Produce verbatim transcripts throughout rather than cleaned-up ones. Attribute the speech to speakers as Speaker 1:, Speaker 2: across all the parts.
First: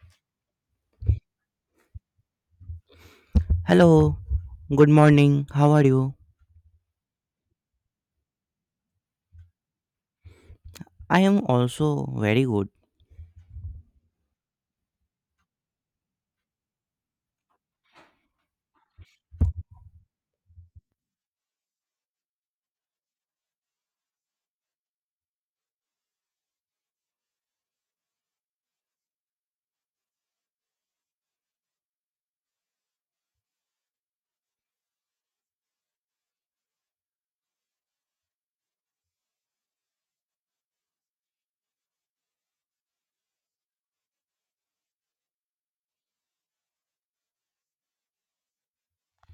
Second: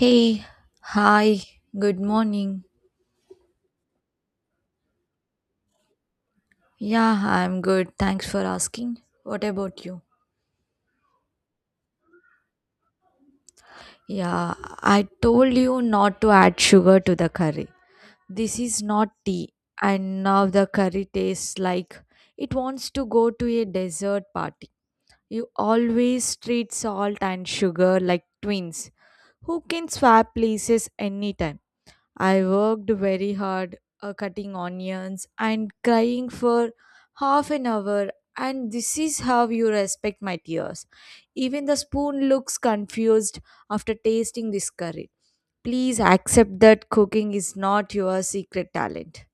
Speaker 1: Hey, hi, good morning.
Speaker 2: Hello, good morning. How are you?
Speaker 1: Yeah, I'm good. Thanks for asking. What about you?
Speaker 2: I am also very good.
Speaker 1: Yeah, I told you not to add sugar to the curry. This is not tea, and now the curry tastes like it wants to go to a dessert party. You always treat salt and sugar like twins who can swap places anytime. I worked very hard uh, cutting onions and crying for half an hour, and this is how you respect my tears. Even the spoon looks confused after tasting this curry. Please accept that cooking is not your secret talent.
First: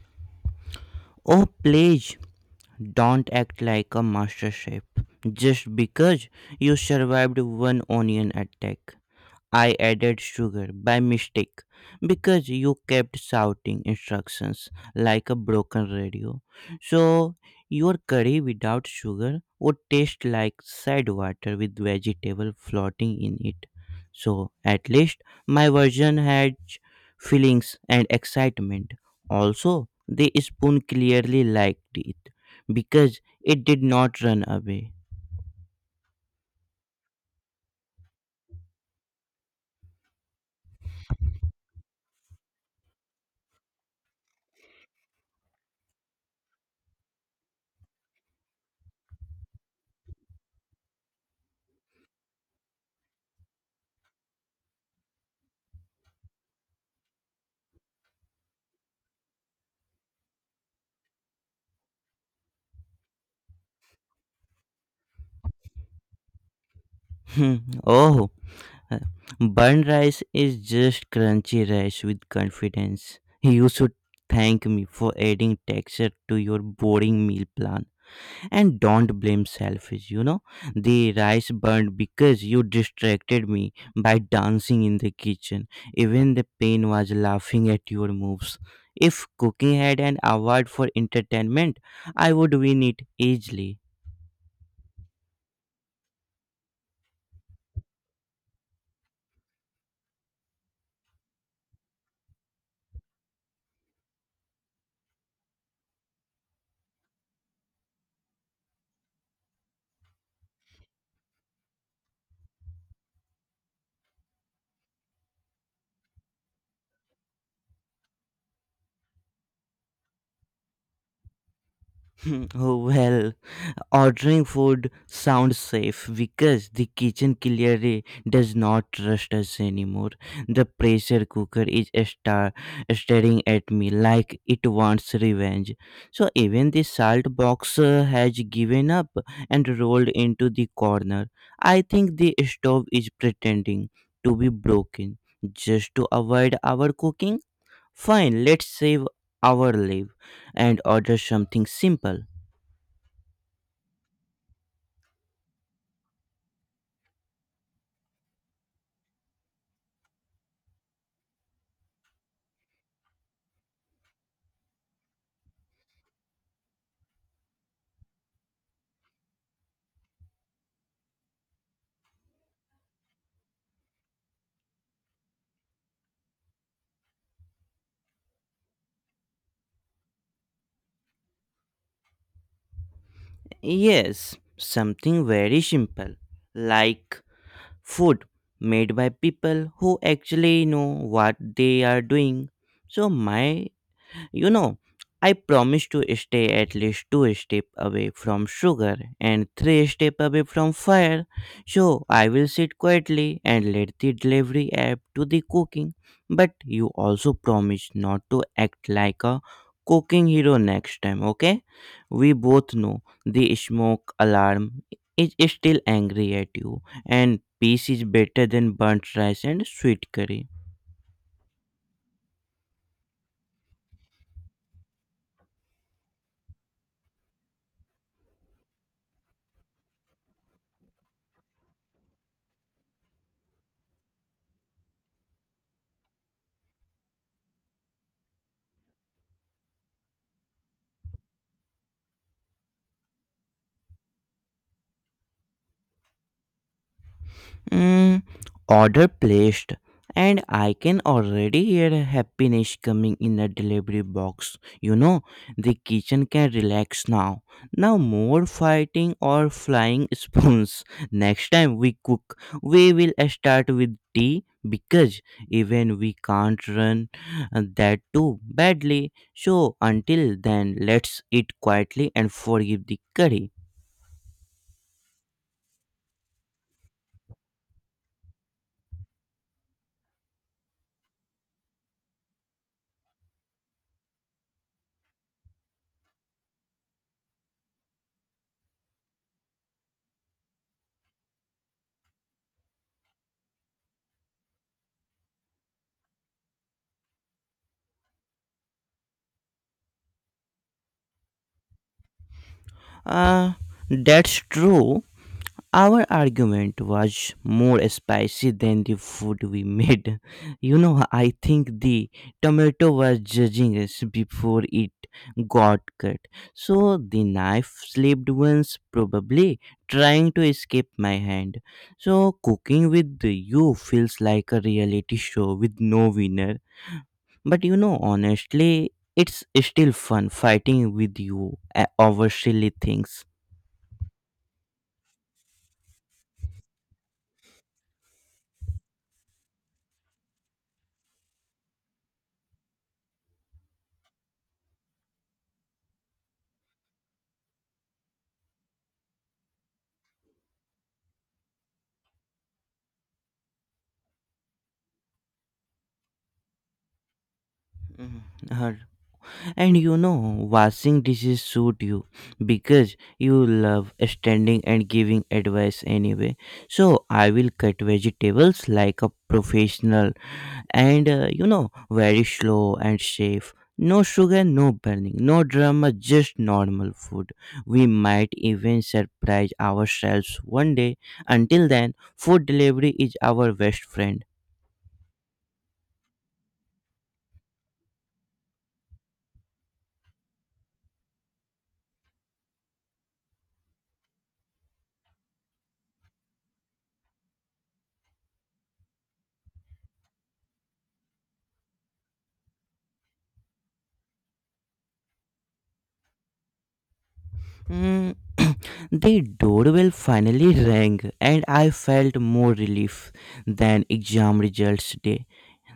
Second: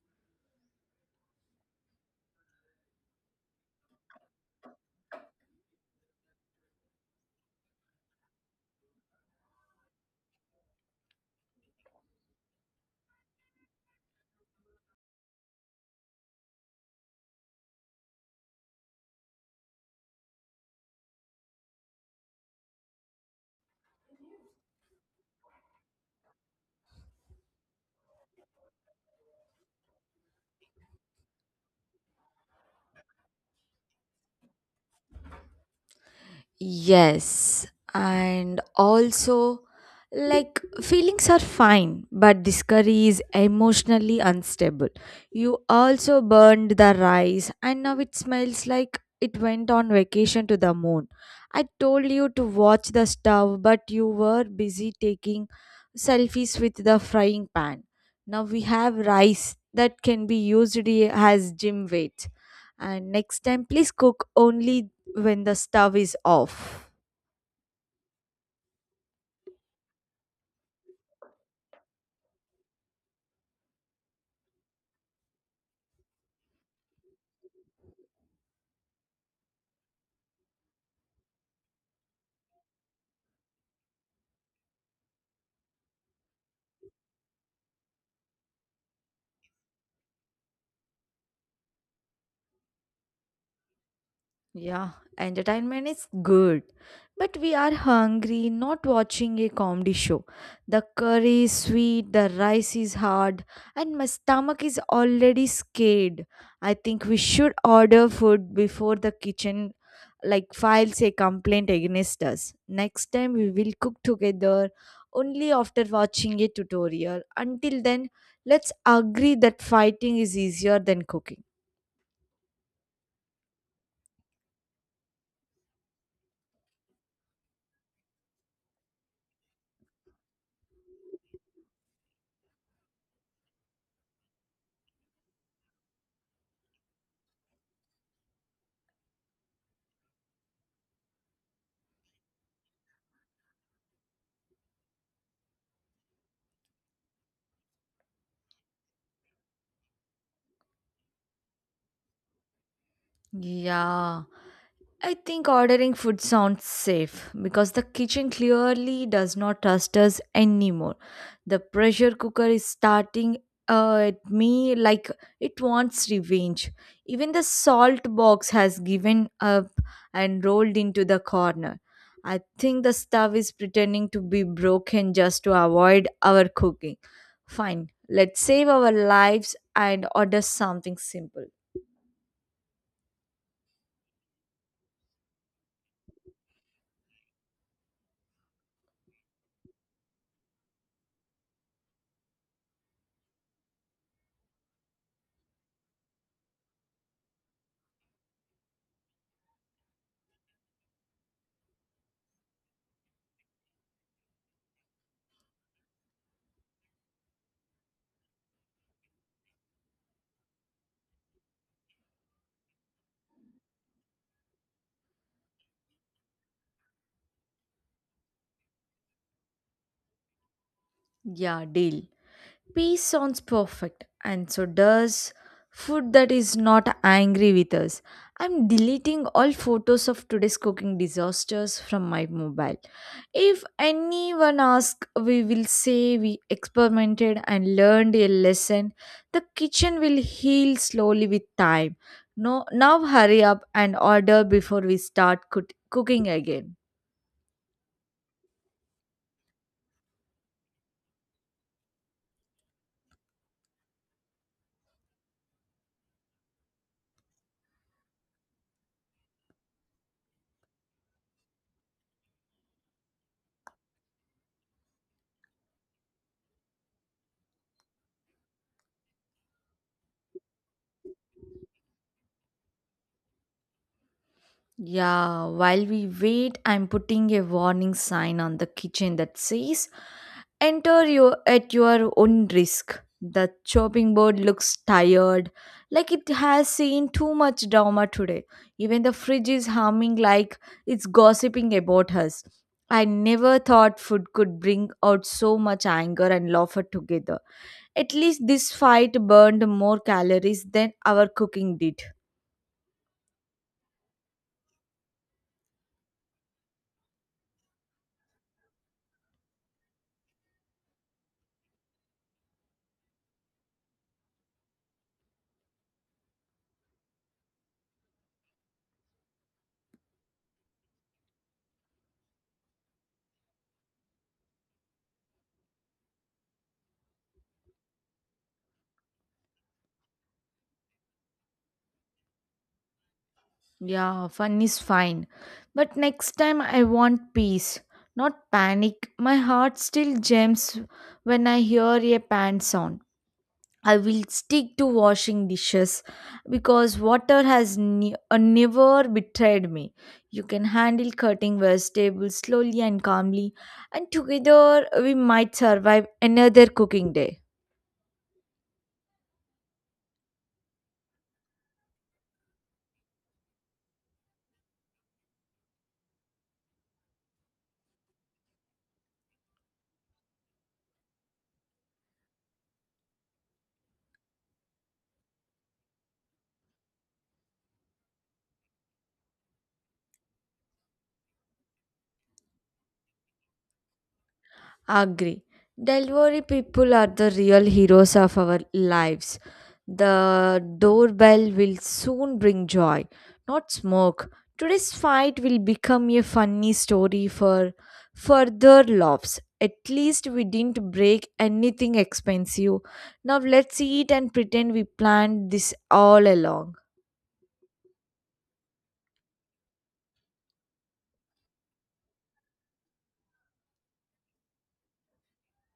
Speaker 2: Oh, please don't act like a master chef just because you survived one onion attack. I added sugar by mistake because you kept shouting instructions like a broken radio. So, your curry without sugar would taste like sad water with vegetable floating in it. So, at least my version had feelings and excitement. Also, the spoon clearly liked it because it did not run away.
Speaker 1: Yes, and also, like, feelings are fine, but this curry is emotionally unstable. You also burned the rice, and now it smells like it went on vacation to the moon. I told you to watch the stove, but you were busy taking selfies with the frying pan. Now we have rice that can be used i- as gym weights. And next time, please cook only when the stove is off.
Speaker 2: Oh, Uh, burned rice is just crunchy rice with confidence. You should thank me for adding texture to your boring meal plan. And don't blame selfish, you know. The rice burned because you distracted me by dancing in the kitchen. Even the pain was laughing at your moves. If cooking had an award for entertainment, I would win it easily.
Speaker 1: Yeah, entertainment is good. But we are hungry, not watching a comedy show. The curry is sweet, the rice is hard, and my stomach is already scared. I think we should order food before the kitchen like files a complaint against us. Next time we will cook together only after watching a tutorial. Until then, let's agree that fighting is easier than cooking.
Speaker 2: Oh well. Ordering food sounds safe because the kitchen clearly does not trust us anymore. The pressure cooker is star- staring at me like it wants revenge. So even the salt box uh, has given up and rolled into the corner. I think the stove is pretending to be broken just to avoid our cooking. Fine, let's save our life and order something simple.
Speaker 1: Yeah, I think ordering food sounds safe because the kitchen clearly does not trust us anymore. The pressure cooker is starting uh, at me like it wants revenge. Even the salt box has given up and rolled into the corner. I think the stove is pretending to be broken just to avoid our cooking. Fine, let's save our lives and order something simple.
Speaker 2: Yes, something very simple, like food made by people who actually know what they are doing. So, my you know, I promise to stay at least two steps away from sugar and three steps away from fire. So I will sit quietly and let the delivery app do the cooking. But you also promise not to act like a cooking hero next time, okay? We both know the smoke alarm is still angry at you, and peace is better than burnt rice and sweet curry.
Speaker 1: Yeah, deal. Peace sounds perfect, and so does food that is not angry with us. I'm deleting all photos of today's cooking disasters from my mobile. If anyone asks, we will say we experimented and learned a lesson. The kitchen will heal slowly with time. No, now hurry up and order before we start cook- cooking again.
Speaker 2: Mm, order placed, and I can already hear happiness coming in the delivery box. You know, The kitchen can relax now. Now, more fighting or flying spoons. Next time we cook, we will start with tea because even we can't run uh, that too badly. So, until then, let's eat quietly and forgive the curry.
Speaker 1: Yeah, while we wait, I'm putting a warning sign on the kitchen that says, "Enter your, at your own risk." The chopping board looks tired, like it has seen too much drama today. Even the fridge is humming like it's gossiping about us. I never thought food could bring out so much anger and laughter together. At least this fight burned more calories than our cooking did.
Speaker 2: Uh, that's true. Our argument was more spicy than the food we made. You know, I think the tomato was judging us before it got cut. So the knife slipped once, probably trying to escape my hand. So cooking with you feels like a reality show with no winner. But you know, honestly, it's still fun fighting with you uh, over silly things.
Speaker 1: Yeah, fun is fine. But next time I want peace, not panic. My heart still jumps when I hear a pan sound. I will stick to washing dishes because water has ne- uh, never betrayed me. You can handle cutting vegetables slowly and calmly, and together we might survive another cooking day.
Speaker 2: Mhm. Uh, And you know, washing dishes suit you because you love standing and giving advice anyway. So I will cut vegetables like a professional and uh, you know, very slow and safe. No sugar, no burning, no drama, just normal food. We might even surprise ourselves one day. Until then, food delivery is our best friend.
Speaker 1: Agree. Delivery people are the real heroes of our lives. The doorbell will soon bring joy, not smoke. Today's fight will become a funny story for further laughs. At least we didn't break anything expensive. Now let's eat and pretend we planned this all along.
Speaker 2: Mm, the doorbell finally rang, and I felt more relief than exam results day.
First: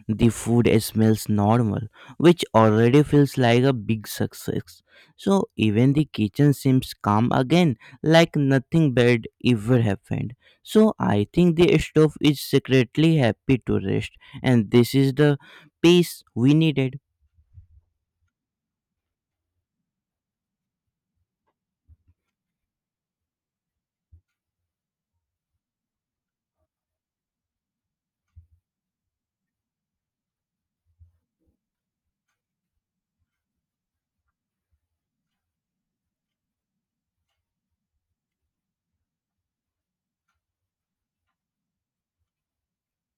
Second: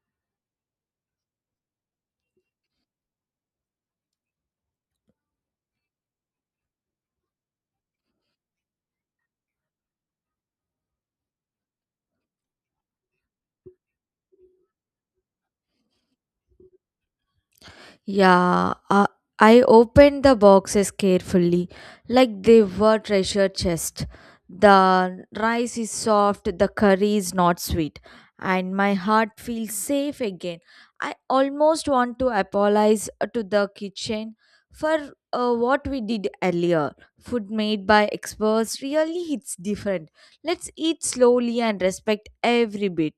Speaker 2: The food smells normal, which already feels like a big success. So even the kitchen seems calm again, like nothing bad ever happened. So I think the stove is secretly happy to rest, and this is the peace we needed.
Speaker 1: Yeah, uh, I opened the boxes carefully, like they were treasure chests. The rice is soft, the curry is not sweet, and my heart feels safe again. I almost want to apologize uh, to the kitchen for uh, what we did earlier. Food made by experts really hits different. Let's eat slowly and respect every bit.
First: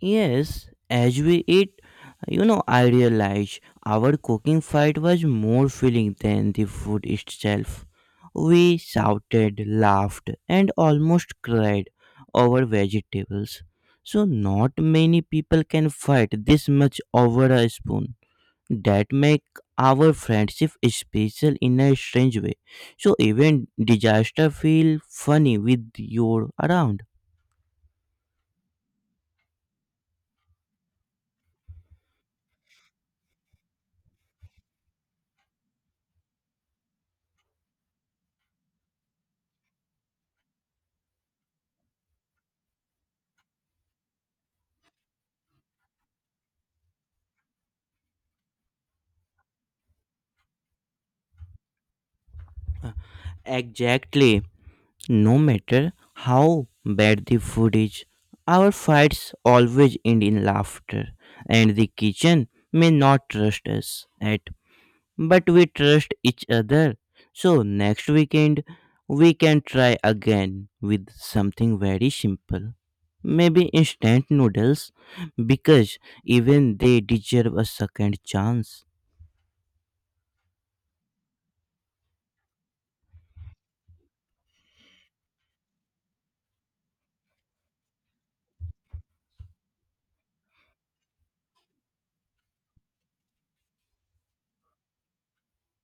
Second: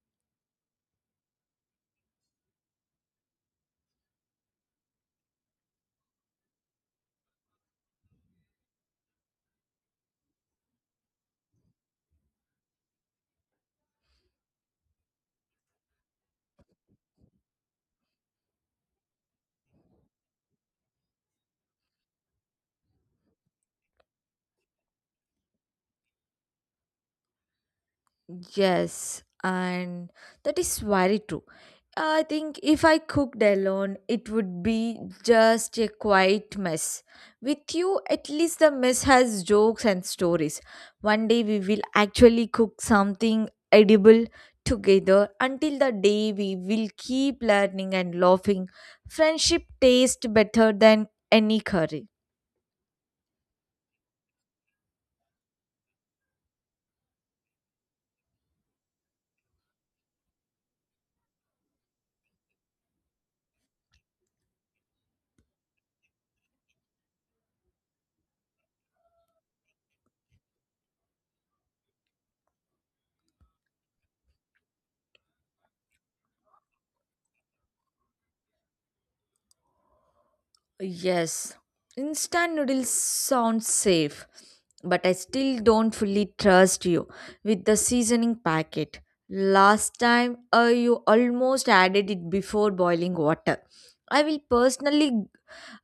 Speaker 2: Yes, as we eat, you know, I realized our cooking fight was more feeling than the food itself. We shouted, laughed, and almost cried over vegetables. So, not many people can fight this much over a spoon. That make our friendship special in a strange way. So, even disaster feel funny with your around.
Speaker 1: Yes, and that is very true. I think if I cooked alone, it would be just a quiet mess. With you, at least the mess has jokes and stories. One day we will actually cook something edible together. Until the day we will keep learning and laughing. Friendship tastes better than any curry.
Speaker 2: Exactly. No matter how bad the food is, our fights always end in laughter, and the kitchen may not trust us at, but we trust each other. So next weekend, we can try again with something very simple. Maybe instant noodles, because even they deserve a second chance.
Speaker 1: Yes, instant noodles sound safe, but I still don't fully trust you with the seasoning packet. Last time, uh, you almost added it before boiling water. I will personally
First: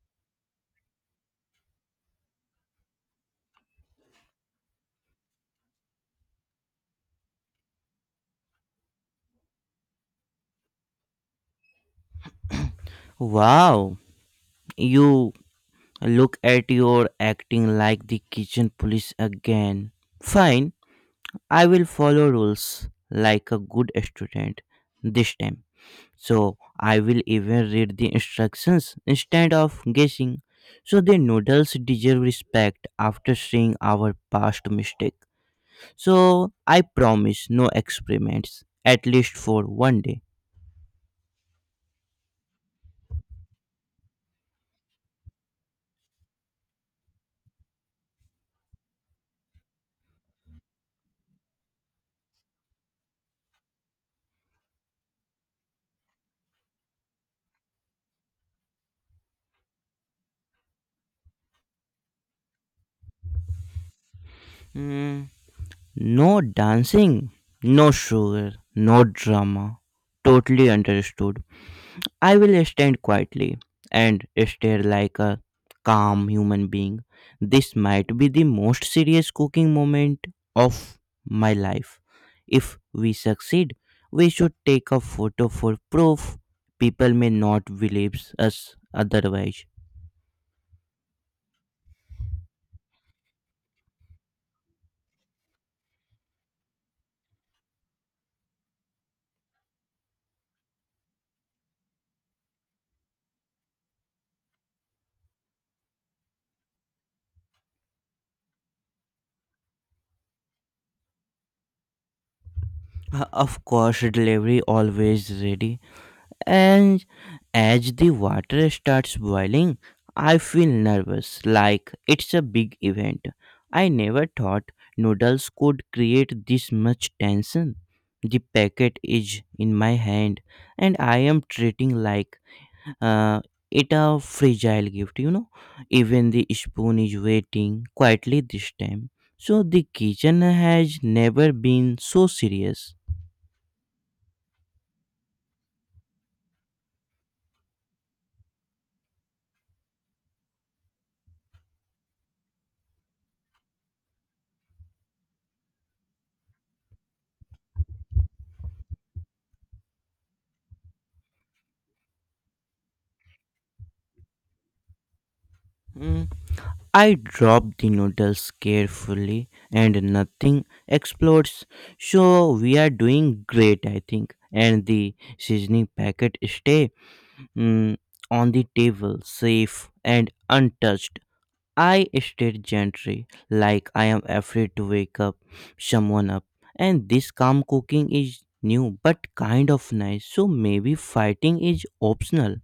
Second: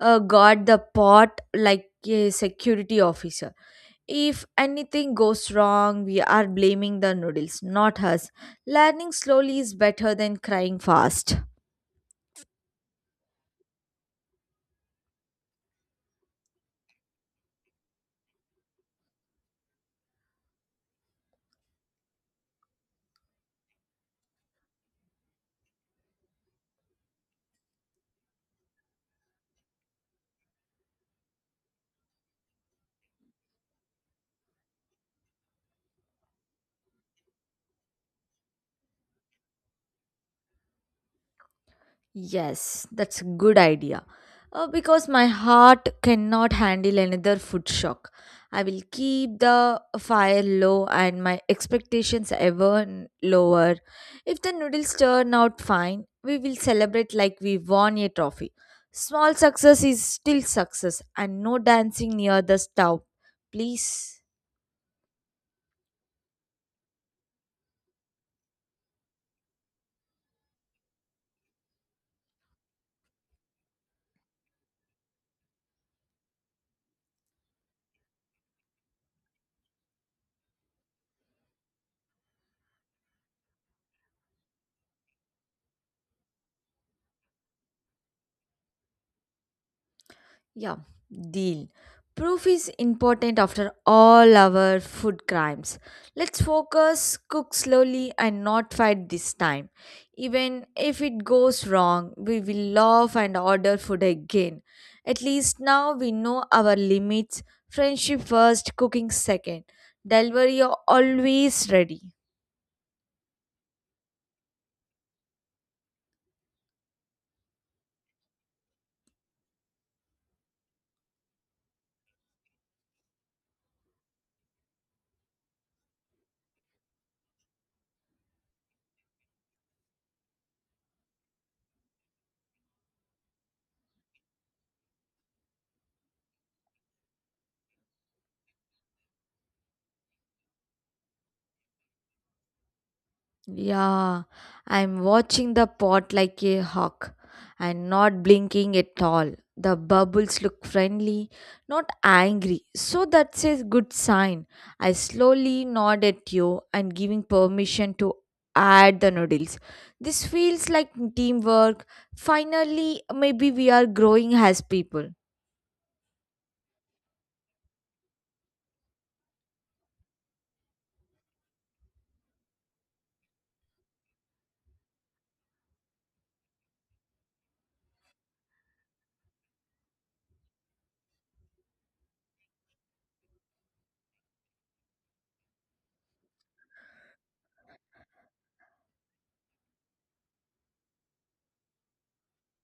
Speaker 1: uh, guard the pot like a security officer. If anything goes wrong, we are blaming the noodles, not us. Learning slowly is better than crying fast.
Speaker 2: Wow, you look at your acting like the kitchen police again. Fine, I will follow rules like a good student this time. So I will even read the instructions instead of guessing. So the noodles deserve respect after seeing our past mistake. So I promise no experiments, at least for one day.
Speaker 1: Yes, that's a good idea. Uh, because my heart cannot handle another food shock. I will keep the fire low and my expectations ever n- lower. If the noodles turn out fine, we will celebrate like we won a trophy. Small success is still success, and no dancing near the stove. Please.
Speaker 2: Hmm, no dancing, no sugar, no drama. Totally understood. I will stand quietly and stare like a calm human being. This might be the most serious cooking moment of my life. If we succeed, we should take a photo for proof. People may not believe us otherwise.
Speaker 1: Yeah, deal. Proof is important after all our food crimes. Let's focus, cook slowly, and not fight this time. Even if it goes wrong, we will laugh and order food again. At least now we know our limits. Friendship first, cooking second. Delivery always ready.
Speaker 2: Uh, Of course, delivery always ready. And as the water starts boiling, I feel nervous, like it's a big event. I never thought noodles could create this much tension. The packet is in my hand, and I am treating like uh, it a fragile gift. You know, even the spoon is waiting quietly this time. So the kitchen has never been so serious.
Speaker 1: Yeah, I'm watching the pot like a hawk and not blinking at all. The bubbles look friendly, not angry, so that's a good sign. I slowly nod at you and giving permission to add the noodles. This feels like teamwork. Finally, maybe we are growing as people.
Speaker 2: Mm. I drop the noodles carefully and nothing explodes. So we are doing great, I think. And the seasoning packet stay mm, on the table, safe and untouched. I stayed gently, like I am afraid to wake up someone up. And this calm cooking is new but kind of nice. So maybe fighting is optional.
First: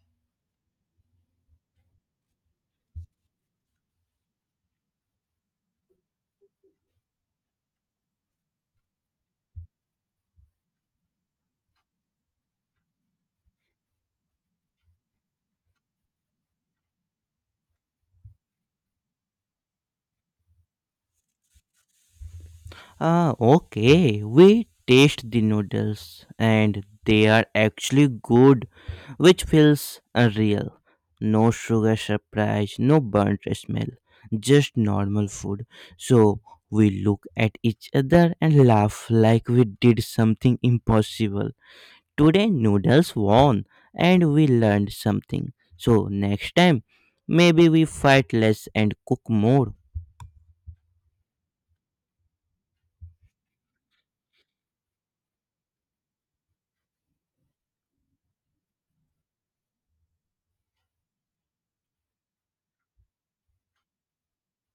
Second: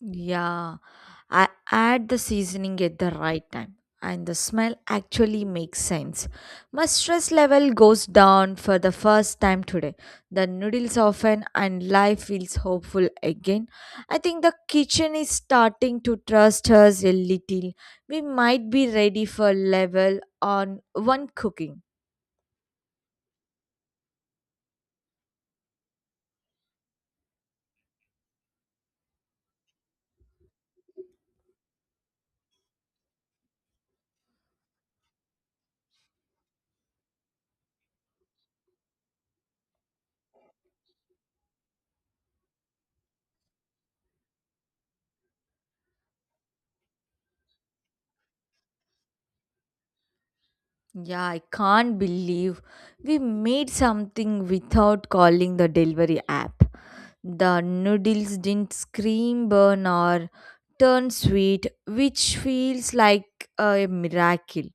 Speaker 1: Yeah. I add the seasoning at the right time and the smell actually makes sense. My stress level goes down for the first time today. The noodles soften, and life feels hopeful again. I think the kitchen is starting to trust us a little. We might be ready for level on one cooking.
Speaker 2: Ah, okay. We taste the noodles and they are actually good, which feels unreal. No sugar surprise, no burnt smell, just normal food. So we look at each other and laugh like we did something impossible. Today, noodles won and we learned something. So next time, maybe we fight less and cook more.
Speaker 1: Yeah, I can't believe we made something without calling the delivery app. The noodles didn't scream, burn, or turn sweet, which feels like a miracle.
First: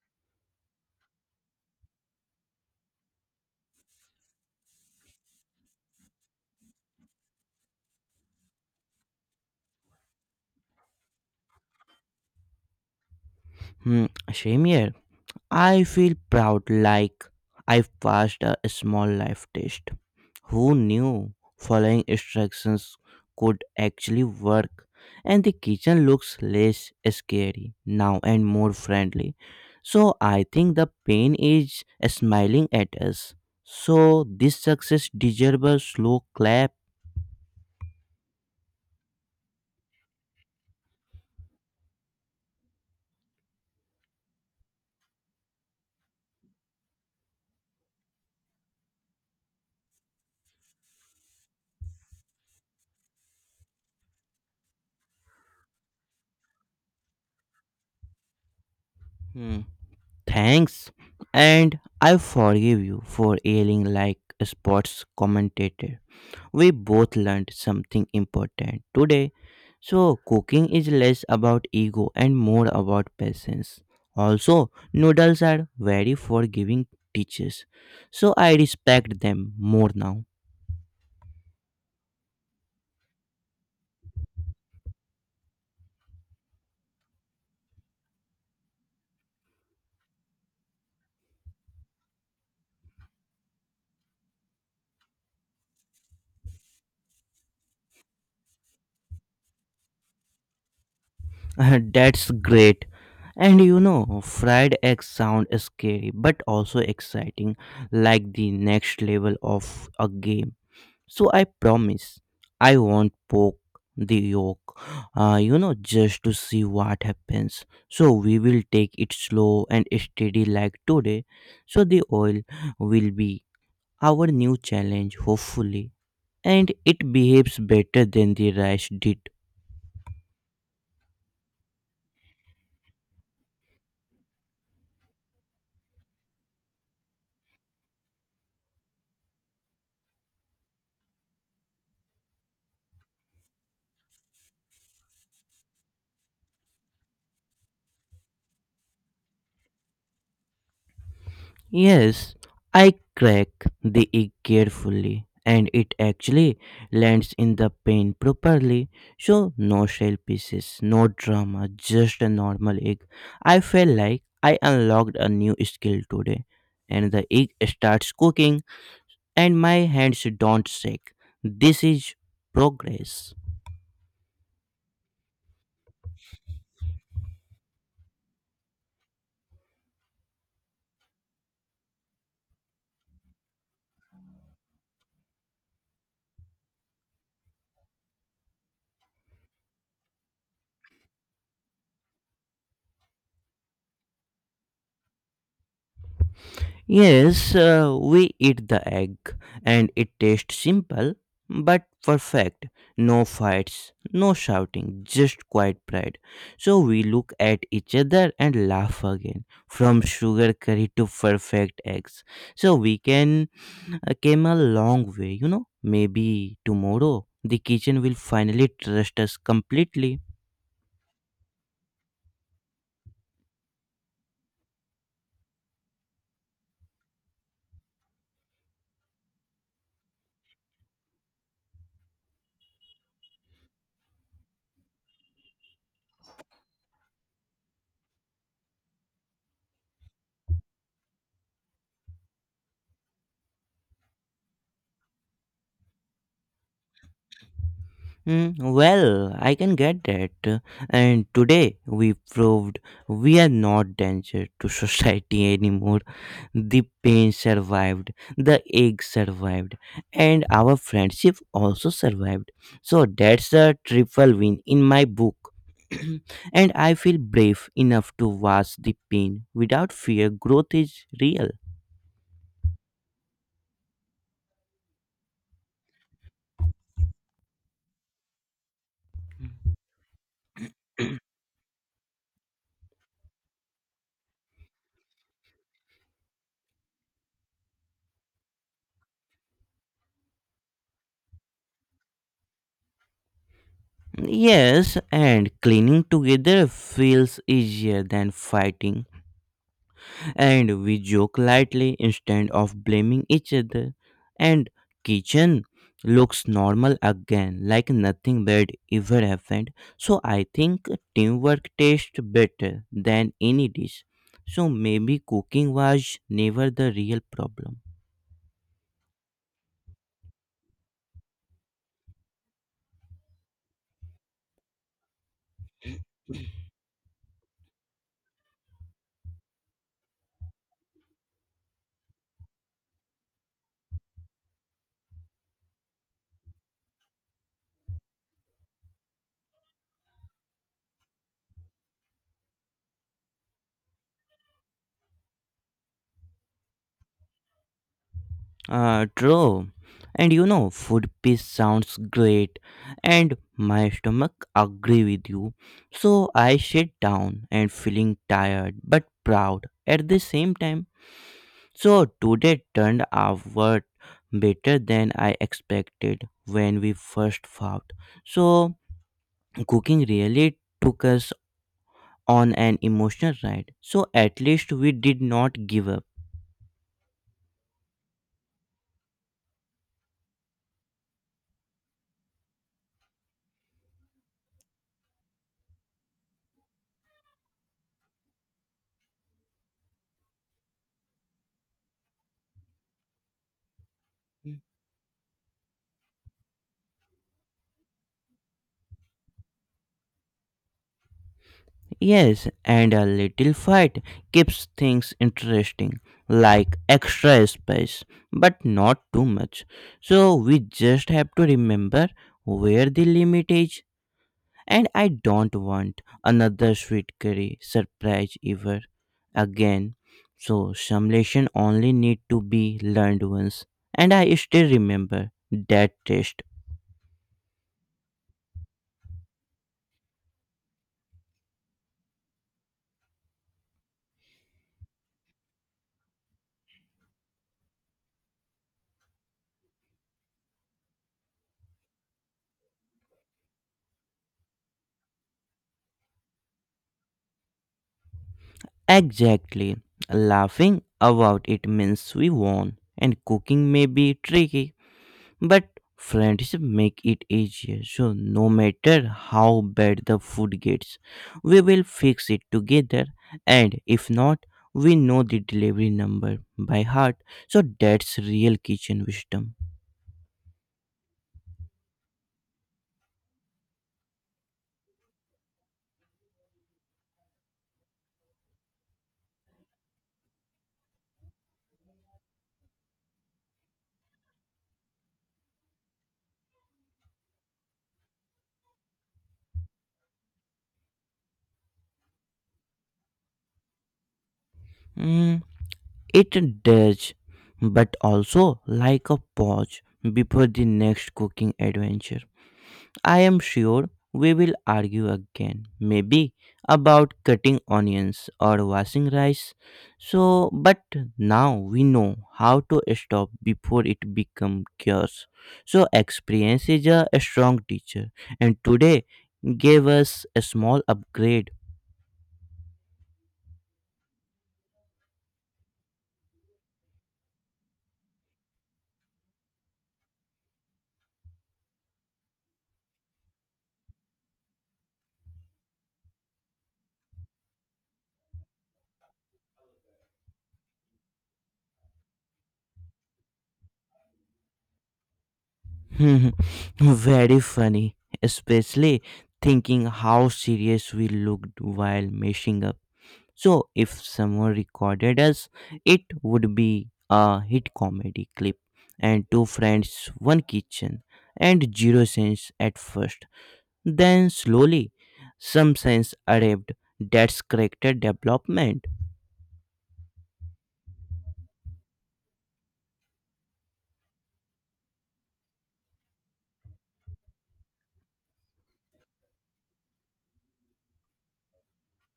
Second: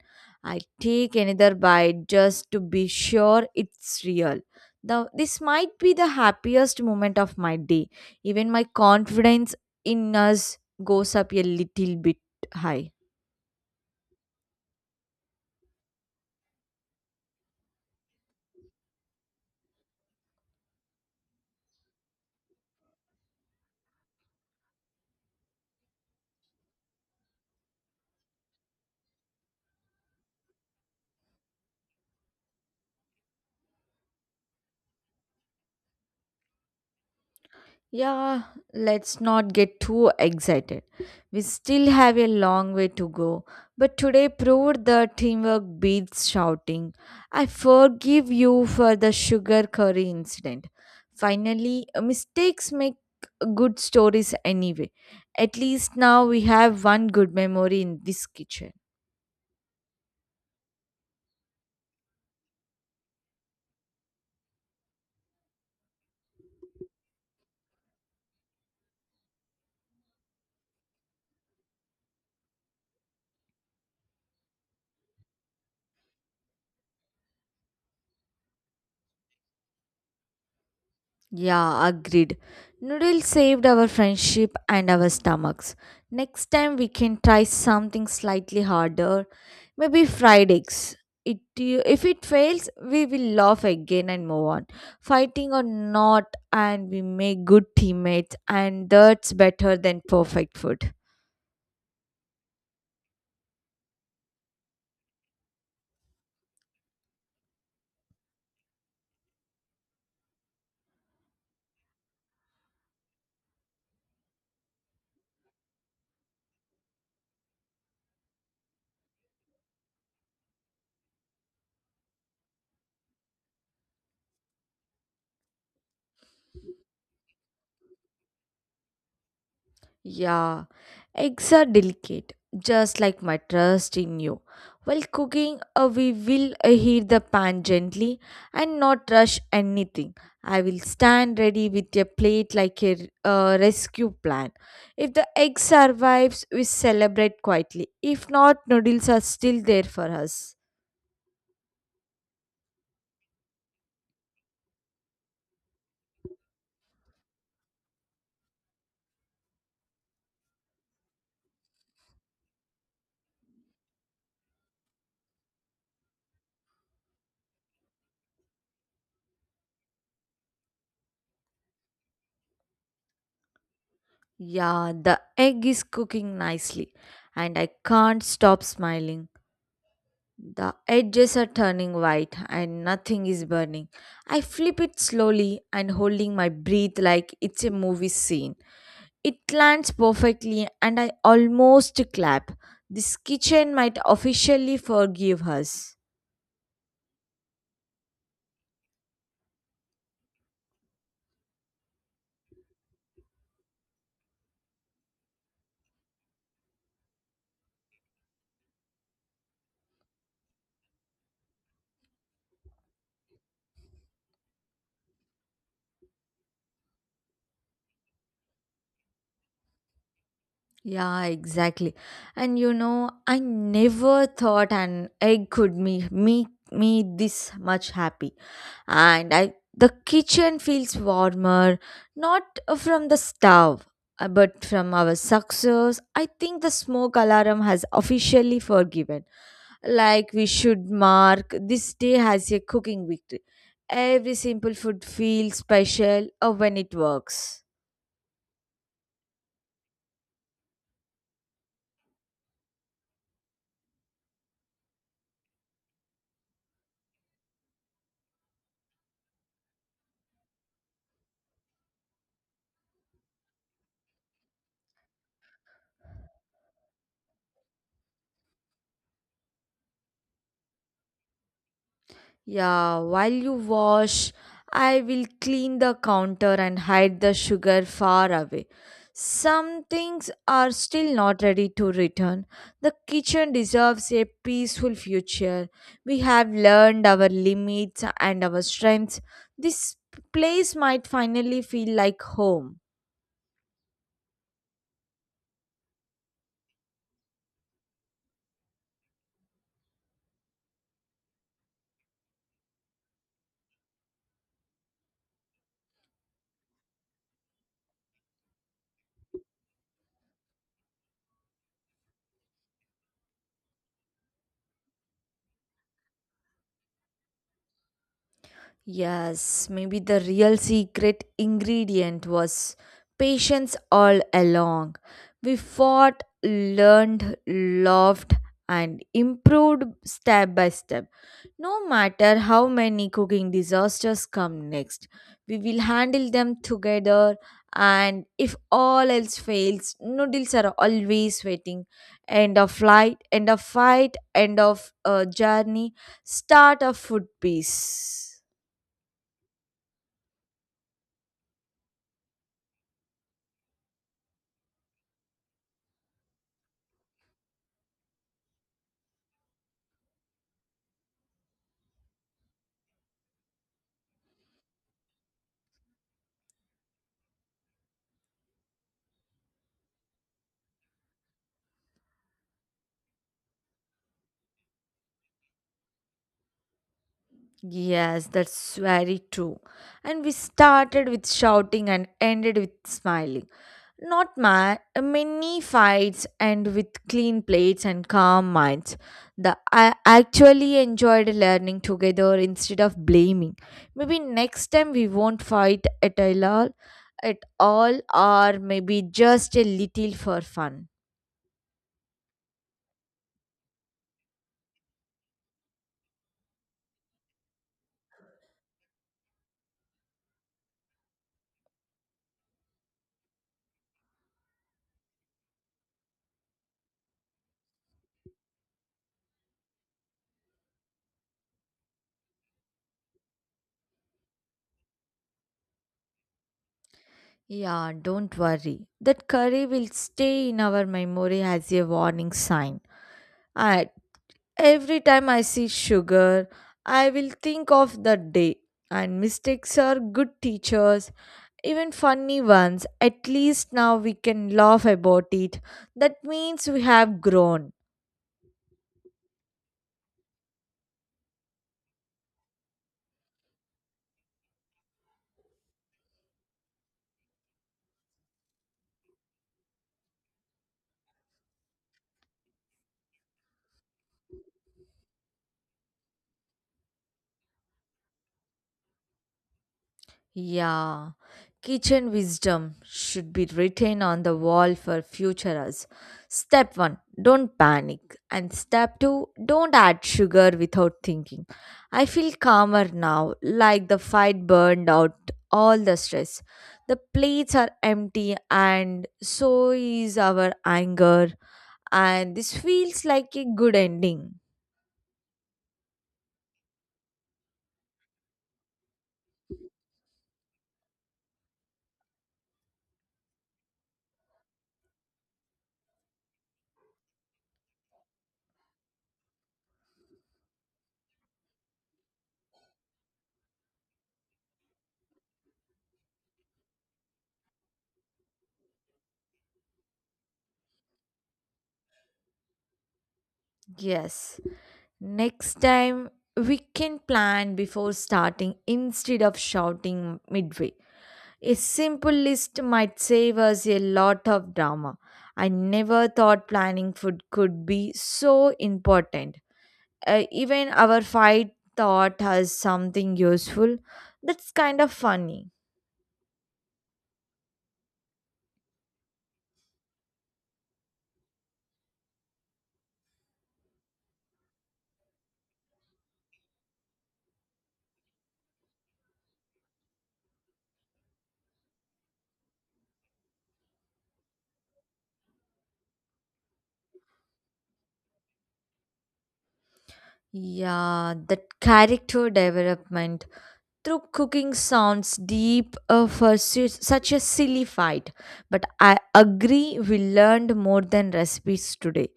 Speaker 1: I take another bite just to be sure it's real. The, this might be the happiest moment of my day. Even my confidence in us goes up a little bit high.
Speaker 2: Hmm, same here. I feel proud like I passed a small life test. Who knew following instructions could actually work? And the kitchen looks less scary now and more friendly. So I think the pain is smiling at us. So this success deserves a slow clap.
Speaker 1: Yeah, let's not get too excited. We still have a long way to go, but today proved that teamwork beats shouting. I forgive you for the sugar curry incident. Finally, uh, mistakes make good stories anyway. At least now we have one good memory in this kitchen.
Speaker 2: Hmm. Thanks, and I forgive you for yelling like a sports commentator. We both learned something important today. So, cooking is less about ego and more about patience. Also, noodles are very forgiving teachers, so I respect them more now.
Speaker 1: Yeah, agreed. Noodles saved our friendship and our stomachs. Next time we can try something slightly harder, maybe fried eggs. It, if it fails, we will laugh again and move on. Fighting or not, and we make good teammates, and that's better than perfect food.
Speaker 2: That's great. And you know, fried eggs sound scary but also exciting, like the next level of a game. So I promise I won't poke the yolk, uh, you know, just to see what happens. So we will take it slow and steady like today. So the oil will be our new challenge, hopefully. And it behaves better than the rice did.
Speaker 1: Yeah, eggs are delicate, just like my trust in you. While cooking, uh, we will uh, heat the pan gently and not rush anything. I will stand ready with a plate like a uh, rescue plan. If the egg survives, we celebrate quietly. If not, noodles are still there for us.
Speaker 2: Yes, I crack the egg carefully and it actually lands in the pan properly. So, no shell pieces, no drama, just a normal egg. I felt like I unlocked a new skill today. And the egg starts cooking and my hands don't shake. This is progress.
Speaker 1: Yeah, the egg is cooking nicely, and I can't stop smiling. The edges are turning white and nothing is burning. I flip it slowly and holding my breath like it's a movie scene. It lands perfectly and I almost clap. This kitchen might officially forgive us.
Speaker 2: Yes, uh, we eat the egg and it tastes simple but perfect. No fights, no shouting, just quiet pride. So we look at each other and laugh again. From sugar curry to perfect eggs. So we can uh, came a long way, you know. Maybe tomorrow the kitchen will finally trust us completely.
Speaker 1: Yeah, exactly. And you know, I never thought an egg could me make me, me this much happy. And I the kitchen feels warmer, not from the stove, uh, but from our success. I think the smoke alarm has officially forgiven. Like we should mark this day as a cooking victory. Every simple food feels special uh, when it works.
Speaker 2: Mm, well, I can get that. And today we proved we are not danger to society anymore. The pain survived, the egg survived, and our friendship also survived. So that's a triple win in my book. And I feel brave enough to watch the pain without fear. Growth is real.
Speaker 1: Yeah, while you wash, I will clean the counter and hide the sugar far away. Some things are still not ready to return. The kitchen deserves a peaceful future. We have learned our limits and our strengths. This place might finally feel like home.
Speaker 2: Yes, and cleaning together feels easier than fighting. And we joke lightly instead of blaming each other. And kitchen looks normal again, like nothing bad ever happened. So I think teamwork tastes better than any dish. So maybe cooking was never the real problem.
Speaker 1: Yes, maybe the real secret ingredient was patience all along. We fought, learned, loved, and improved step by step. No matter how many cooking disasters come next, we will handle them together. And if all else fails, noodles are always waiting. End of flight, end of fight, end of uh, journey, start of food piece.
Speaker 2: Uh, true. And you know, food piece sounds great, and my stomach agree with you. So I sit down and feeling tired but proud at the same time. So today turned out better than I expected when we first fought. So cooking really took us on an emotional ride. So at least we did not give up.
Speaker 1: Yes, that's very true. And we started with shouting and ended with smiling. Not ma- many fights end with clean plates and calm minds. The, I actually enjoyed learning together instead of blaming. Maybe next time we won't fight at all, at all, or maybe just a little for fun.
Speaker 2: Yes, and a little fight keeps things interesting, like extra spice, but not too much. So we just have to remember where the limit is. And I don't want another sweet curry surprise ever again. So simulation only need to be learned once, and I still remember that taste
Speaker 1: Yeah, don't worry. That curry will stay in our memory as a warning sign. I Every time I see sugar, I will think of that day. And mistakes are good teachers, even funny ones. At least now we can laugh about it. That means we have grown.
Speaker 2: exactly. Laughing about it means we won, and cooking may be tricky, but friendship make it easier. So no matter how bad the food gets, we will fix it together, and if not, we know the delivery number by heart, so that's real kitchen wisdom.
Speaker 1: Yeah, kitchen wisdom should be written on the wall for future us. Step one, don't panic. And step two, don't add sugar without thinking. I feel calmer now, like the fight burned out all the stress. The plates are empty, and so is our anger. And this feels like a good ending.
Speaker 2: Mm, it does, but also like a pause before the next cooking adventure. I am sure we will argue again, maybe about cutting onions or washing rice. So, but now we know how to stop before it becomes chaos. So, experience is a strong teacher, and today gave us a small upgrade.
Speaker 1: Yes. Next time, we can plan before starting instead of shouting midway. A simple list might save us a lot of drama. I never thought planning food could be so important. Uh, even our fight thought has something useful. That's kind of funny.
Speaker 2: Very funny, especially thinking how serious we looked while messing up. So if someone recorded us, it would be a hit comedy clip. And two friends, one kitchen, and zero sense at first. Then slowly, some sense arrived. That's character development.
Speaker 1: Yeah, that character development. True cooking sounds deep uh, for su- such a silly fight, but I agree we learned more than recipes today.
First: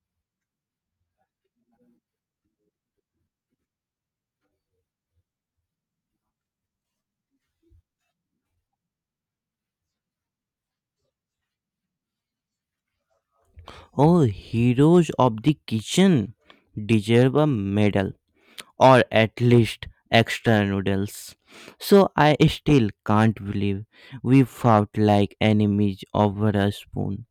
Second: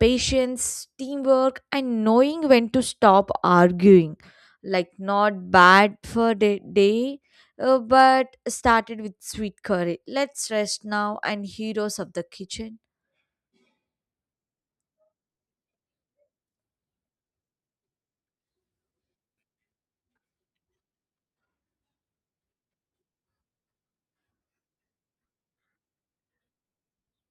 Speaker 1: Patience, teamwork, and knowing when to stop arguing. Like, not bad for the day, uh, but started with sweet curry. Let's rest now and heroes of the kitchen.
Speaker 2: Oh, heroes of the kitchen deserve a medal. Or at least extra noodles. So I still can't believe we fought like enemies over a spoon.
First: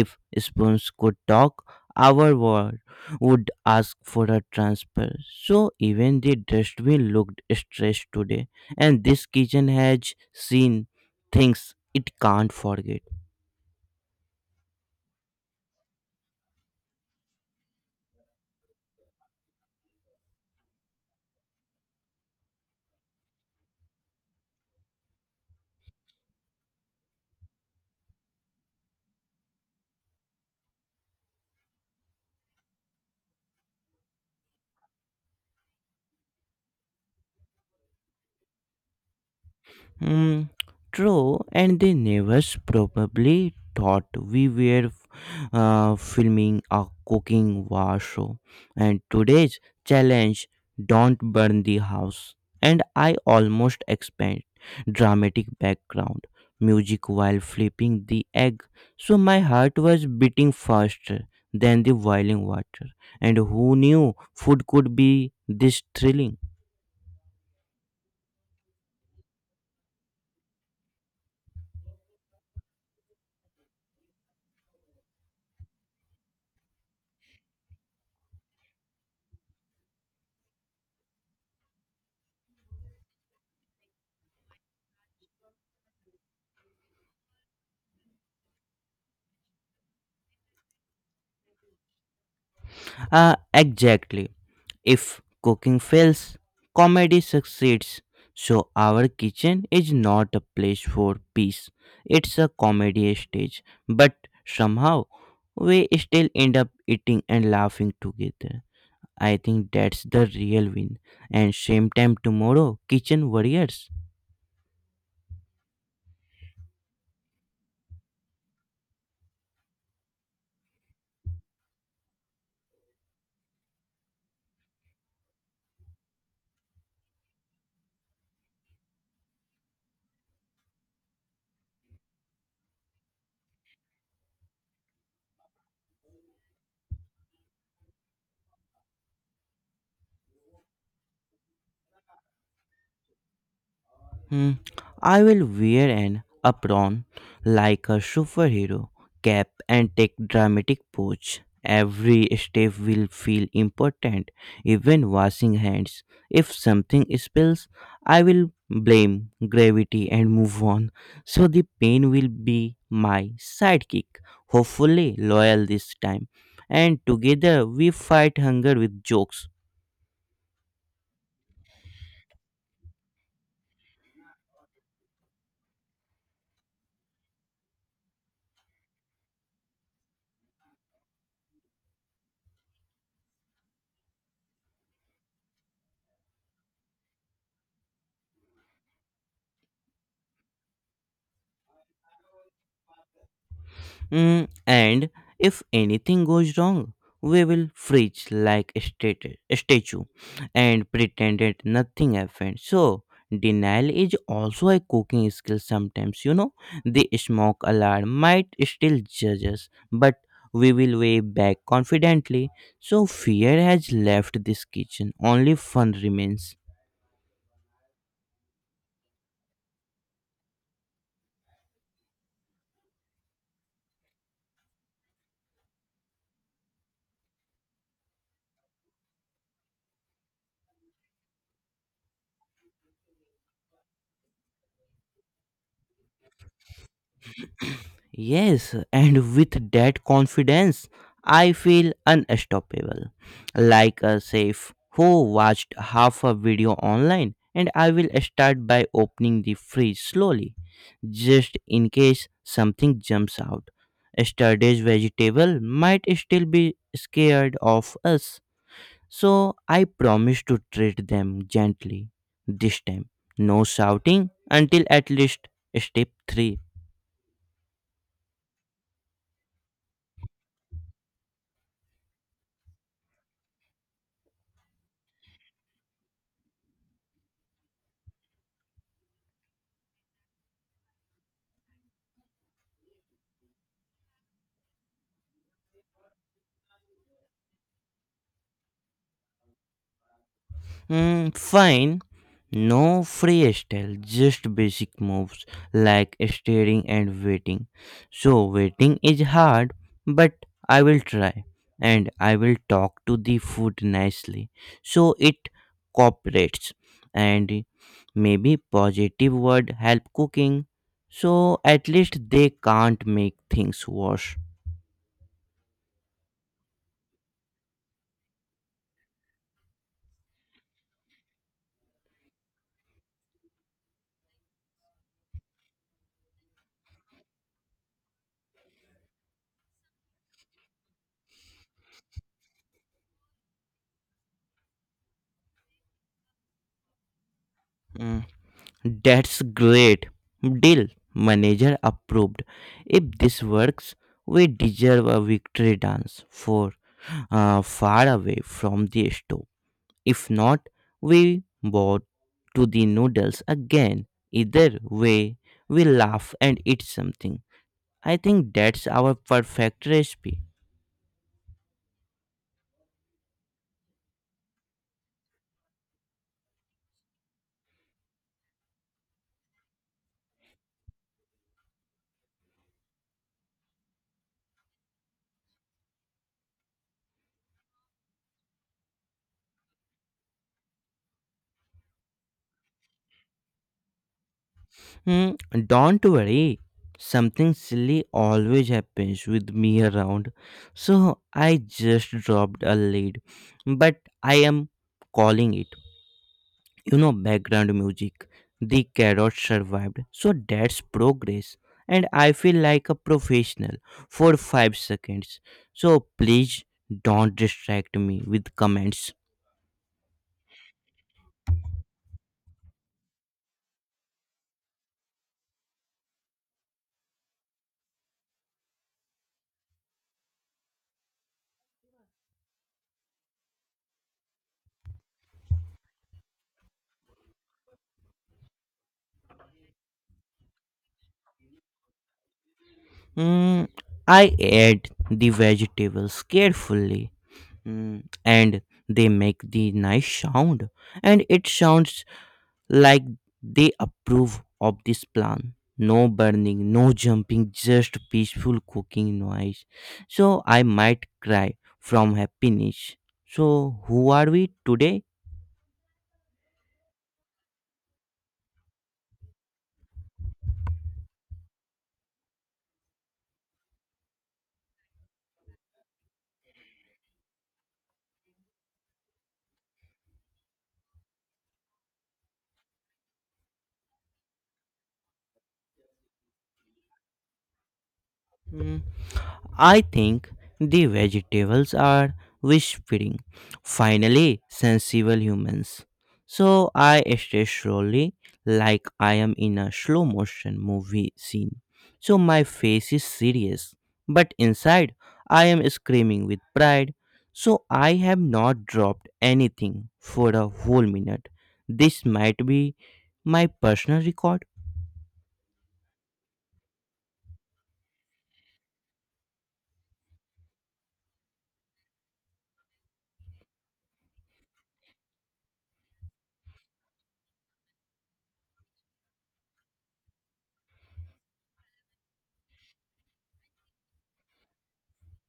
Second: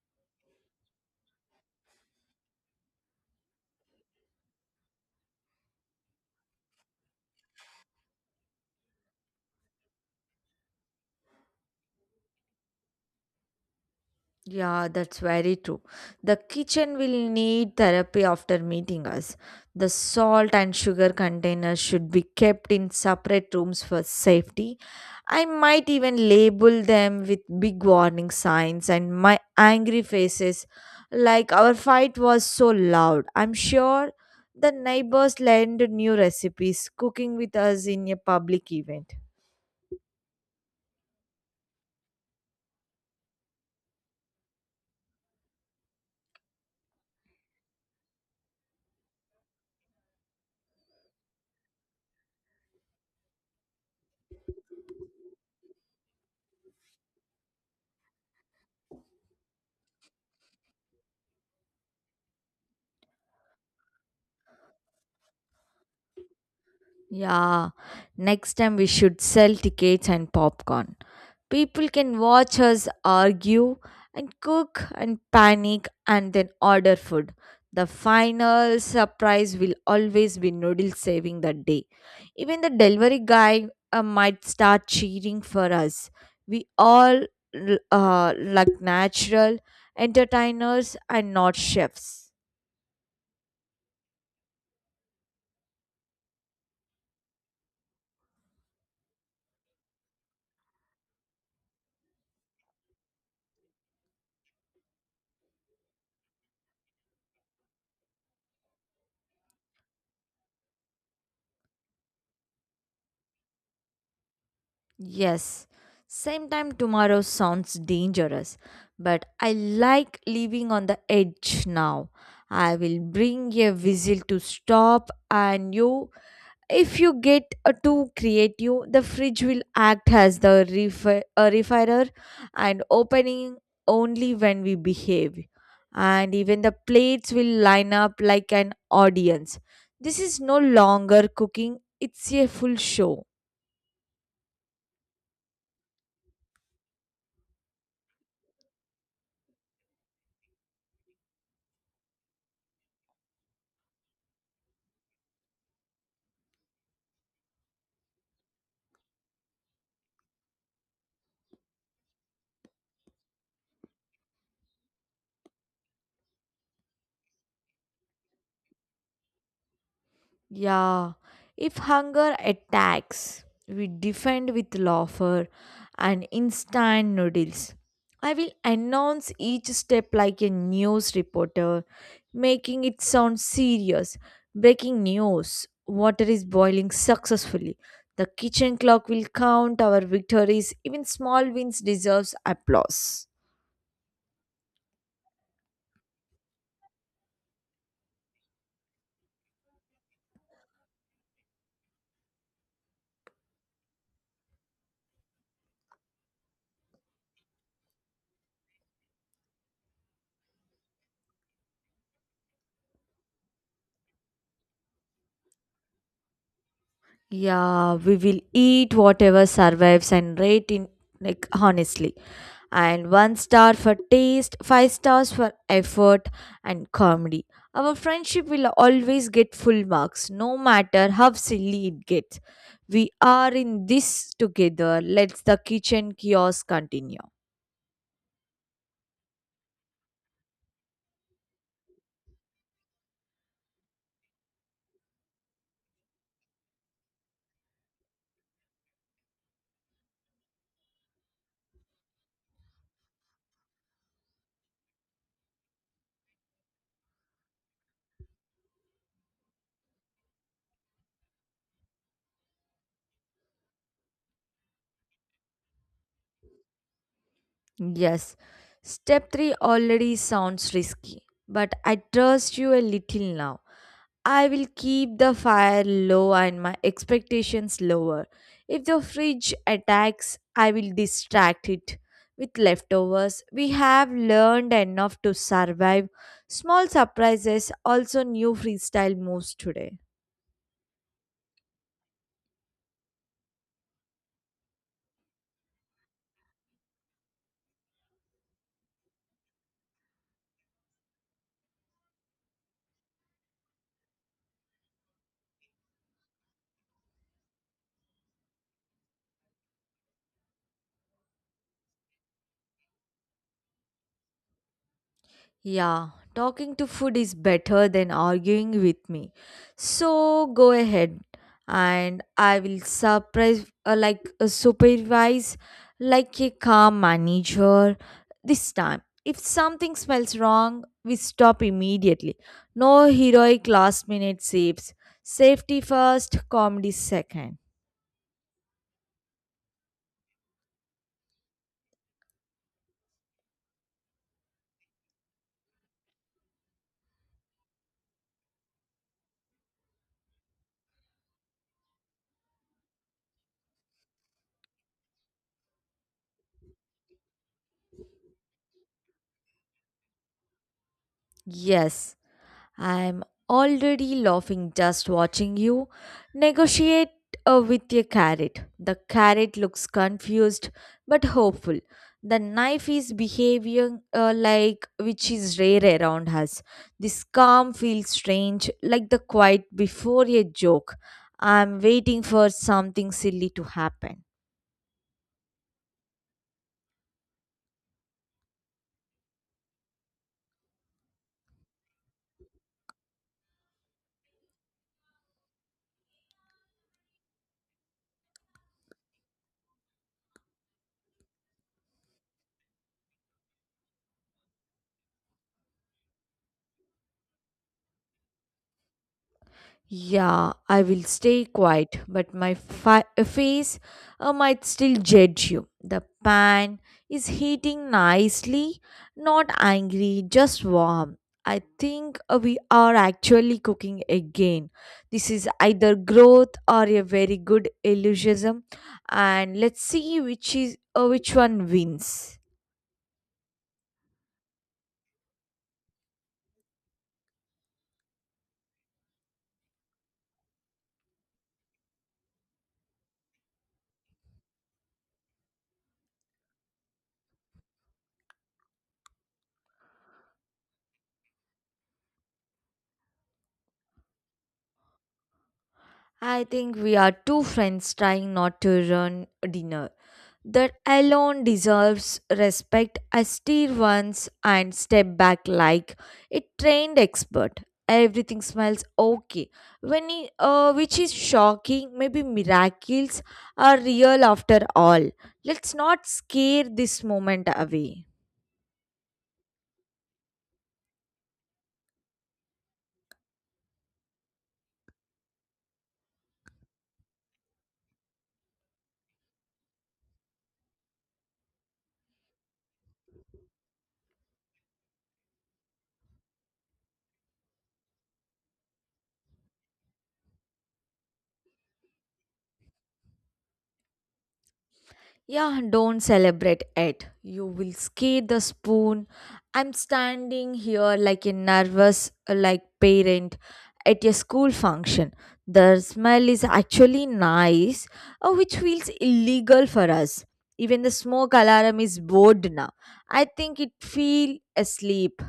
Speaker 2: If spoons could talk, our war would ask for a transfer. So even the dustbin looked stressed today, and this kitchen has seen things it can't forget.
Speaker 1: Yeah, that's very true. The kitchen will need therapy after meeting us. The salt and sugar containers should be kept in separate rooms for safety. I might even label them with big warning signs and my angry faces, like our fight was so loud. I'm sure the neighbors learned new recipes cooking with us in a public event.
Speaker 2: Hmm, true, and the neighbors probably thought we were uh, filming a cooking war show. And today's challenge, don't burn the house. And I almost expect dramatic background music while flipping the egg. So my heart was beating faster than the boiling water. And who knew food could be this thrilling?
Speaker 1: Yeah, next time we should sell tickets and popcorn. People can watch us argue and cook and panic and then order food. The final surprise will always be noodle saving that day. Even the delivery guy uh, might start cheering for us. We all l- uh, like natural entertainers and not chefs.
Speaker 2: Uh, exactly. If cooking fails, comedy succeeds. So our kitchen is not a place for peace. It's a comedy stage. But somehow we still end up eating and laughing together. I think that's the real win. And same time tomorrow, kitchen warriors.
Speaker 1: Yes, same time tomorrow sounds dangerous, but I like living on the edge now. I will bring a whistle to stop, and you, if you get uh, too creative, the fridge will act as the refi- uh, refirer and opening only when we behave. And even the plates will line up like an audience. This is no longer cooking, it's a full show.
Speaker 2: Hmm, I will wear an apron like a superhero cap and take dramatic pose. Every step will feel important, even washing hands. If something spills, I will blame gravity and move on. So the pain will be my sidekick, hopefully loyal this time. And together we fight hunger with jokes.
Speaker 1: Yeah, if hunger attacks, we defend with laughter and instant noodles. I will announce each step like a news reporter, making it sound serious. Breaking news, water is boiling successfully. The kitchen clock will count our victories. Even small wins deserves applause.
Speaker 2: Mm, and if anything goes wrong, we will freeze like a stat- a statue and pretend that nothing happened. So, denial is also a cooking skill sometimes. You know, the smoke alarm might still judge us, but we will weigh back confidently. So, fear has left this kitchen, only fun remains.
Speaker 1: Yeah, we will eat whatever survives and rate in like honestly. And one star for taste, five stars for effort and comedy. Our friendship will always get full marks, no matter how silly it gets. We are in this together. Let's the kitchen kiosk continue.
Speaker 2: Yes, and with that confidence, I feel unstoppable. Like a safe who watched half a video online, and I will start by opening the fridge slowly, just in case something jumps out. Yesterday's vegetable might still be scared of us, so I promise to treat them gently this time. No shouting until at least step three.
Speaker 1: Yes, step three already sounds risky, but I trust you a little now. I will keep the fire low and my expectations lower. If the fridge attacks, I will distract it with leftovers. We have learned enough to survive. Small surprises, also new freestyle moves today.
Speaker 2: Hmm, fine. No freestyle, just basic moves like staring and waiting. So, waiting is hard, but I will try, and I will talk to the food nicely so it cooperates. And maybe positive word help cooking so at least they can't make things worse.
Speaker 1: Yeah, talking to food is better than arguing with me. So go ahead and I will surprise uh, like a supervise like a calm manager this time. If something smells wrong, we stop immediately. No heroic last minute saves. Safety first, comedy second.
Speaker 2: Mm. That's great. Deal. Manager approved. If this works, we deserve a victory dance for, uh, far away from the stove. If not, we bought to the noodles again. Either way, we laugh and eat something. I think that's our perfect recipe.
Speaker 1: Yes. I'm already laughing just watching you negotiate uh, with a carrot. The carrot looks confused but hopeful. The knife is behaving uh, like, which is rare around us. This calm feels strange, like the quiet before a joke. I'm waiting for something silly to happen.
Speaker 2: Hmm, don't worry. Something silly always happens with me around. So I just dropped a lead. But I am calling it. You know, background music. The carrot survived. So that's progress. And I feel like a professional for five seconds. So please don't distract me with comments.
Speaker 1: Yeah, I will stay quiet, but my fi- face uh, might still judge you. The pan is heating nicely, not angry, just warm. I think uh, we are actually cooking again. This is either growth or a very good illusionism, and let's see which is uh, which one wins.
Speaker 2: Hmm, I add the vegetables carefully. Mm, and they make the nice sound, and it sounds like they approve of this plan. No burning, no jumping, just peaceful cooking noise. So I might cry from happiness. So who are we today?
Speaker 1: I think we are two friends trying not to ruin dinner. That alone deserves respect. I steer once and step back like a trained expert. Everything smells okay, when he, uh, which is shocking. Maybe miracles are real after all. Let's not scare this moment away.
Speaker 2: Hmm. I think the vegetables are whispering, finally, sensible humans. So I stay slowly, like I am in a slow motion movie scene. So my face is serious, but inside I am screaming with pride. So I have not dropped anything for a whole minute. This might be my personal record.
Speaker 1: Yeah, don't celebrate it. You will skate the spoon. I'm standing here like a nervous uh, like parent at a school function. The smell is actually nice, uh, which feels illegal for us. Even the smoke alarm is bored now. I think it feel asleep.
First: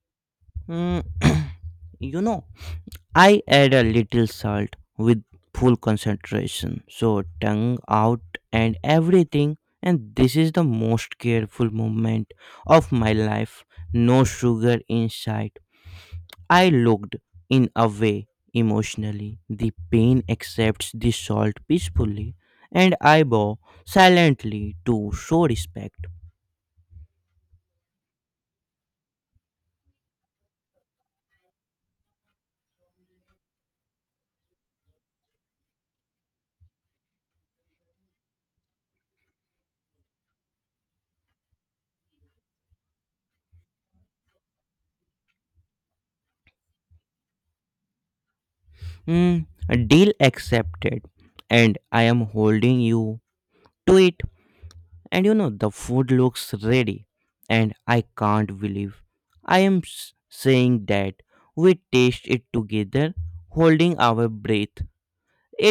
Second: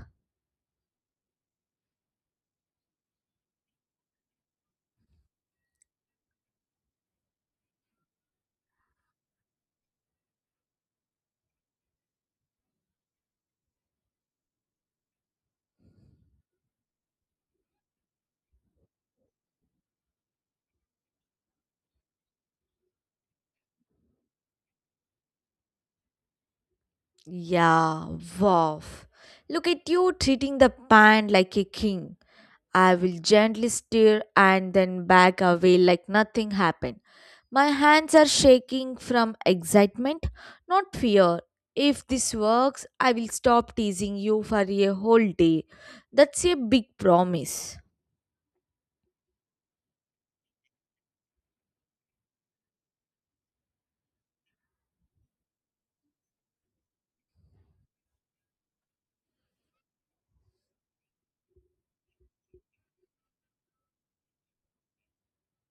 Speaker 2: Mm, you know, I add a little salt with full concentration, so tongue out and everything. And this is the most careful moment of my life. No sugar in sight. I looked in a way emotionally. The pain accepts the salt peacefully, and I bow silently to show respect.
Speaker 1: Yeah, wow. Look at you treating the pan like a king. I will gently stir and then back away like nothing happened. My hands are shaking from excitement, not fear. If this works, I will stop teasing you for a whole day. That's a big promise.
Speaker 2: Hmm, deal accepted, and I am holding you to it. And you know the food looks ready, and I can't believe I am s- saying that. We taste it together, holding our breath.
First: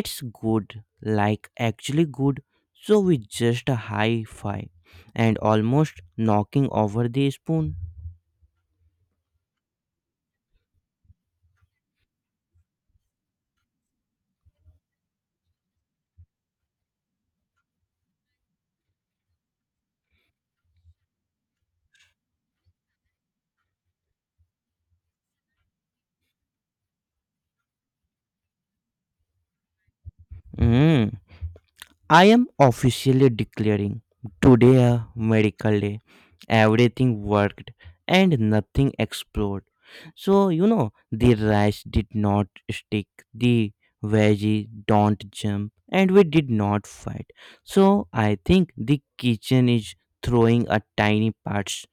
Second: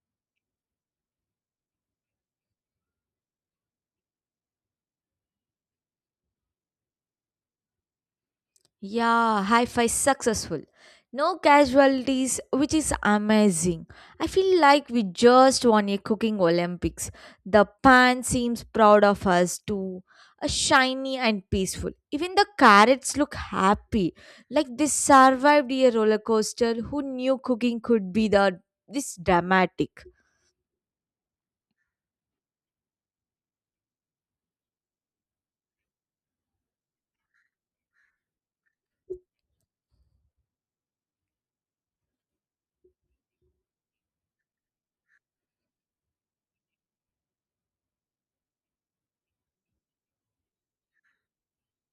Speaker 2: It's good, like actually good. So we just high five and almost knocking over the spoon.
Speaker 1: Yeah, high five successful. No casualties, which is amazing. I feel like we just won a cooking Olympics. The pan seems proud of us too. A shiny and peaceful. Even the carrots look happy. Like they survived a roller coaster. Who knew cooking could be the this dramatic?
Speaker 2: Mm. I am officially declaring today a medical day. Everything worked and nothing exploded. So, you know, the rice did not stick, the veggie don't jump, and we did not fight. So, I think the kitchen is throwing a tiny parts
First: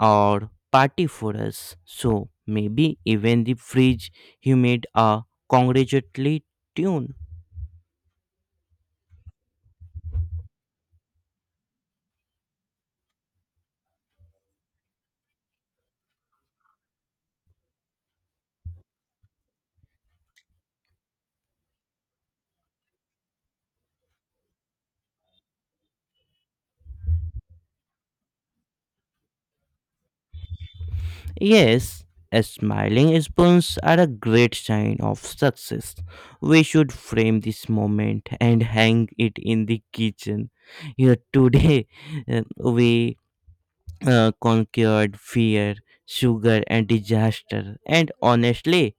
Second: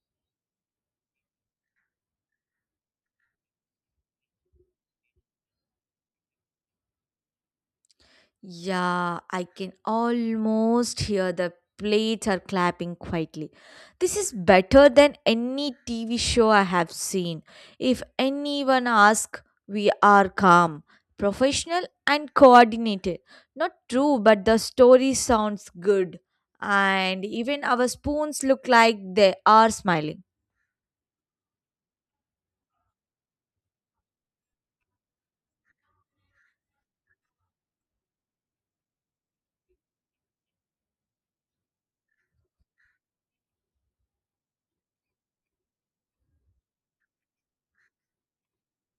Speaker 2: or party for us. So, maybe even the fridge humid a congratulatory tune.
Speaker 1: Yeah, I can almost hear the plates are clapping quietly. This is better than any T V show I have seen. If anyone asks, we are calm, professional, and coordinated. Not true, but the story sounds good. And even our spoons look like they are smiling.
Speaker 2: Yes, a smiling spoons are a great sign of success. We should frame this moment and hang it in the kitchen. Here today, uh, we uh, conquered fear, sugar, and disaster. And honestly,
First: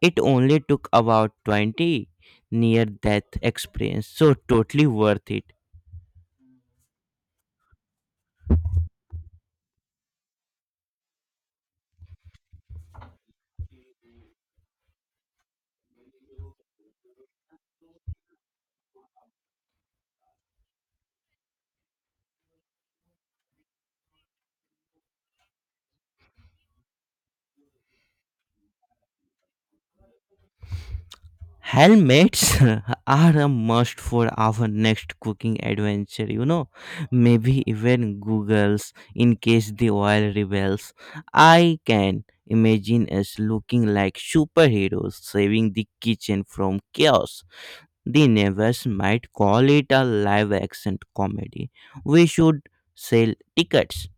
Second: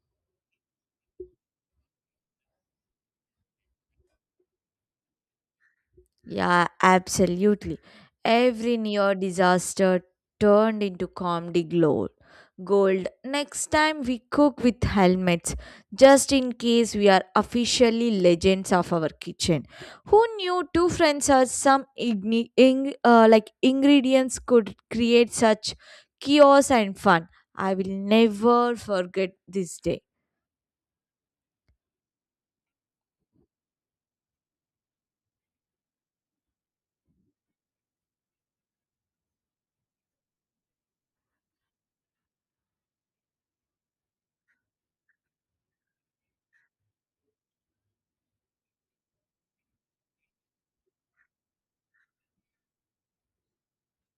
Speaker 2: it only took about twenty near death experience, so totally worth it.
Speaker 1: Yeah, absolutely. Every near disaster turned into comedy gold. Gold. Next time we cook with helmets, just in case we are officially legends of our kitchen. Who knew two friends or some igni- ing- uh, like ingredients could create such chaos and fun? I will never forget this day.
Speaker 2: Helmets are a must for our next cooking adventure, you know. Maybe even Google's in case the oil rebels. I can imagine us looking like superheroes saving the kitchen from chaos. The neighbors might call it a live action comedy. We should sell tickets.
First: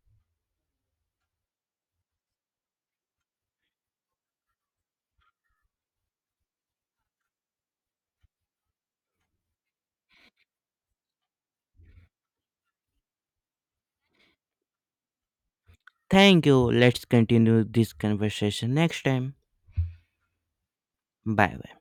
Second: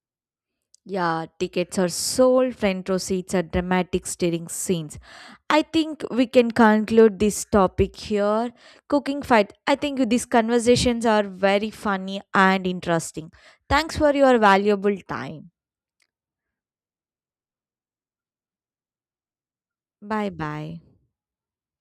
Speaker 1: Yeah, tickets are sold, front row seats are dramatic staring scenes. I think we can conclude this topic here. Cooking fight. I think these conversations are very funny and interesting. Thanks for your valuable time.
Speaker 2: Thank you. Let's continue this conversation next time.
Speaker 1: Bye bye.
Speaker 2: Bye bye.